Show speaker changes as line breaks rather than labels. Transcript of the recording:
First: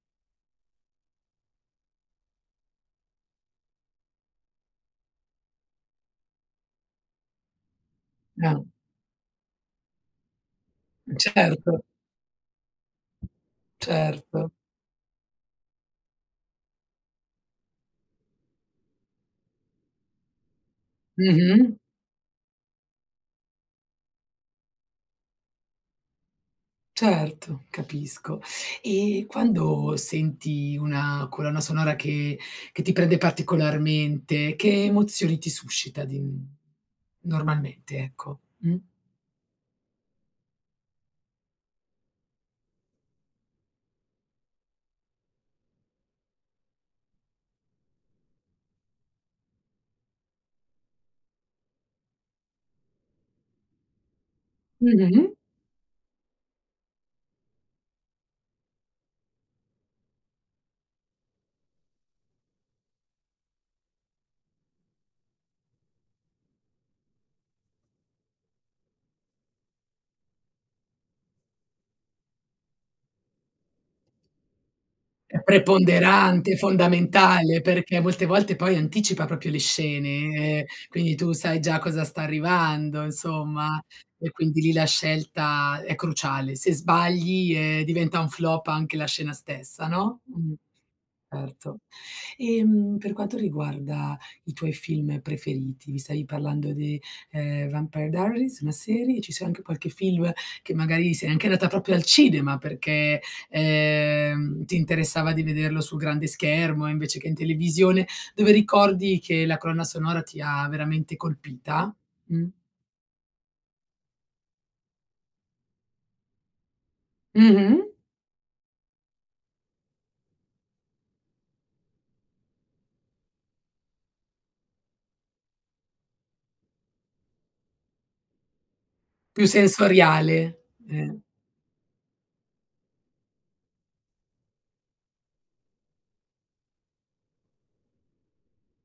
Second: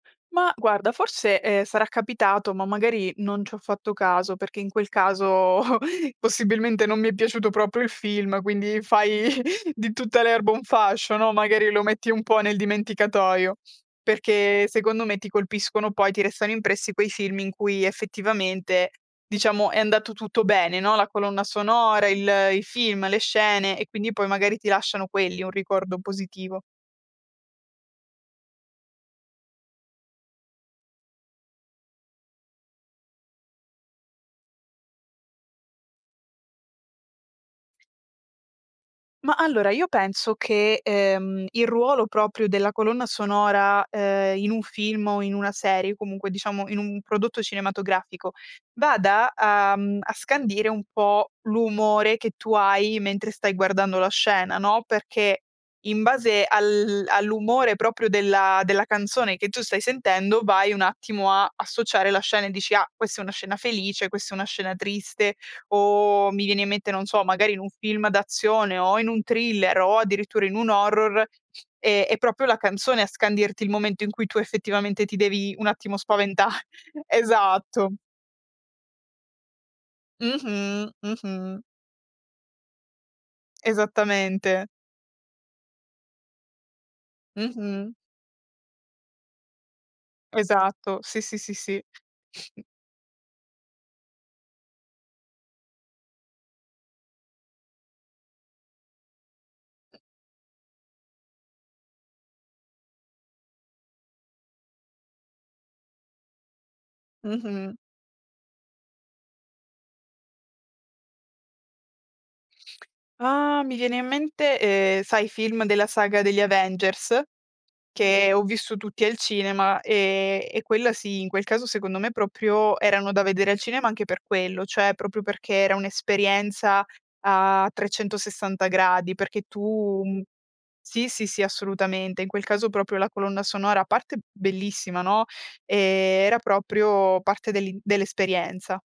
Ma guarda, forse, ehm, sarà capitato, ma magari non ci ho fatto caso, perché in quel caso possibilmente non mi è piaciuto proprio il film,
[unintelligible]
quindi fai di tutta l'erba un fascio, no, magari
Certo.
lo metti un po' nel dimenticatoio,
Certo.
perché secondo me ti colpiscono poi, ti restano impressi quei film in cui effettivamente, diciamo, è andato tutto bene, no? La colonna
Mh-mh.
sonora, il i film, le scene e quindi poi magari ti lasciano quelli, un ricordo positivo.
Certo, capisco. E quando senti una colonna sonora che che ti prende particolarmente, che emozioni ti suscita di n normalmente? Ecco, mh?
Ma allora, io penso che, ehm, il ruolo proprio della colonna sonora, ehm, in un film o in una serie, comunque diciamo in un prodotto cinematografico, vada a, mhmm, scandire un po' l'umore che tu hai mentre stai guardando la scena, no?
Mh-mh.
Perché in base al all'umore proprio della della canzone che tu stai sentendo, vai un attimo a associare la scena, e dici: "Ah, questa è una scena felice, questa è una scena triste". O mi viene in mente, non so, magari in un film d'azione o in un thriller o addirittura in un horror, è è proprio la canzone a scandirti il momento in cui tu effettivamente ti
È
devi un attimo spaventa
preponderante, è fondamentale,
Esatto.
perché molte volte poi anticipa proprio le scene, ehm,
Mh-mh,
quindi tu sai
mh-mh.
già cosa sta arrivando insomma, e quindi
Esattamente.
lì la scelta è cruciale. Se sbagli, ehm,
Mh-mh.
diventa un flop anche la scena stessa, no? Mh,
Esatto, sì, sì, sì,
certo.
sì. Mh.
Ehm, per quanto riguarda i tuoi film preferiti, mi stavi parlando di, ehm, "Vampire Diaries", la serie, ci sia anche qualche film, che magari sei anche andata proprio al cinema perché, ehm, ti interessava di vederlo sul grande schermo, invece che in
Mh-mh.
televisione, dove ricordi che la colonna sonora ti ha veramente colpita? Mh.
Ah mi viene in mente, ehm, sai i film della saga degli Avengers?
Mh-mh.
Che ho visto tutti al cinema, e e quella sì, in quel caso secondo me proprio erano da vedere al cinema, anche per quello, cioè proprio perché era un'esperienza a 360 gradi, perché
Più
tu
sensoriale,
sì,
eh.
sì, sì, assolutamente. In quel caso proprio la colonna sonora a parte bellissima, no? Ehm, era proprio parte dell'in dell'esperienza.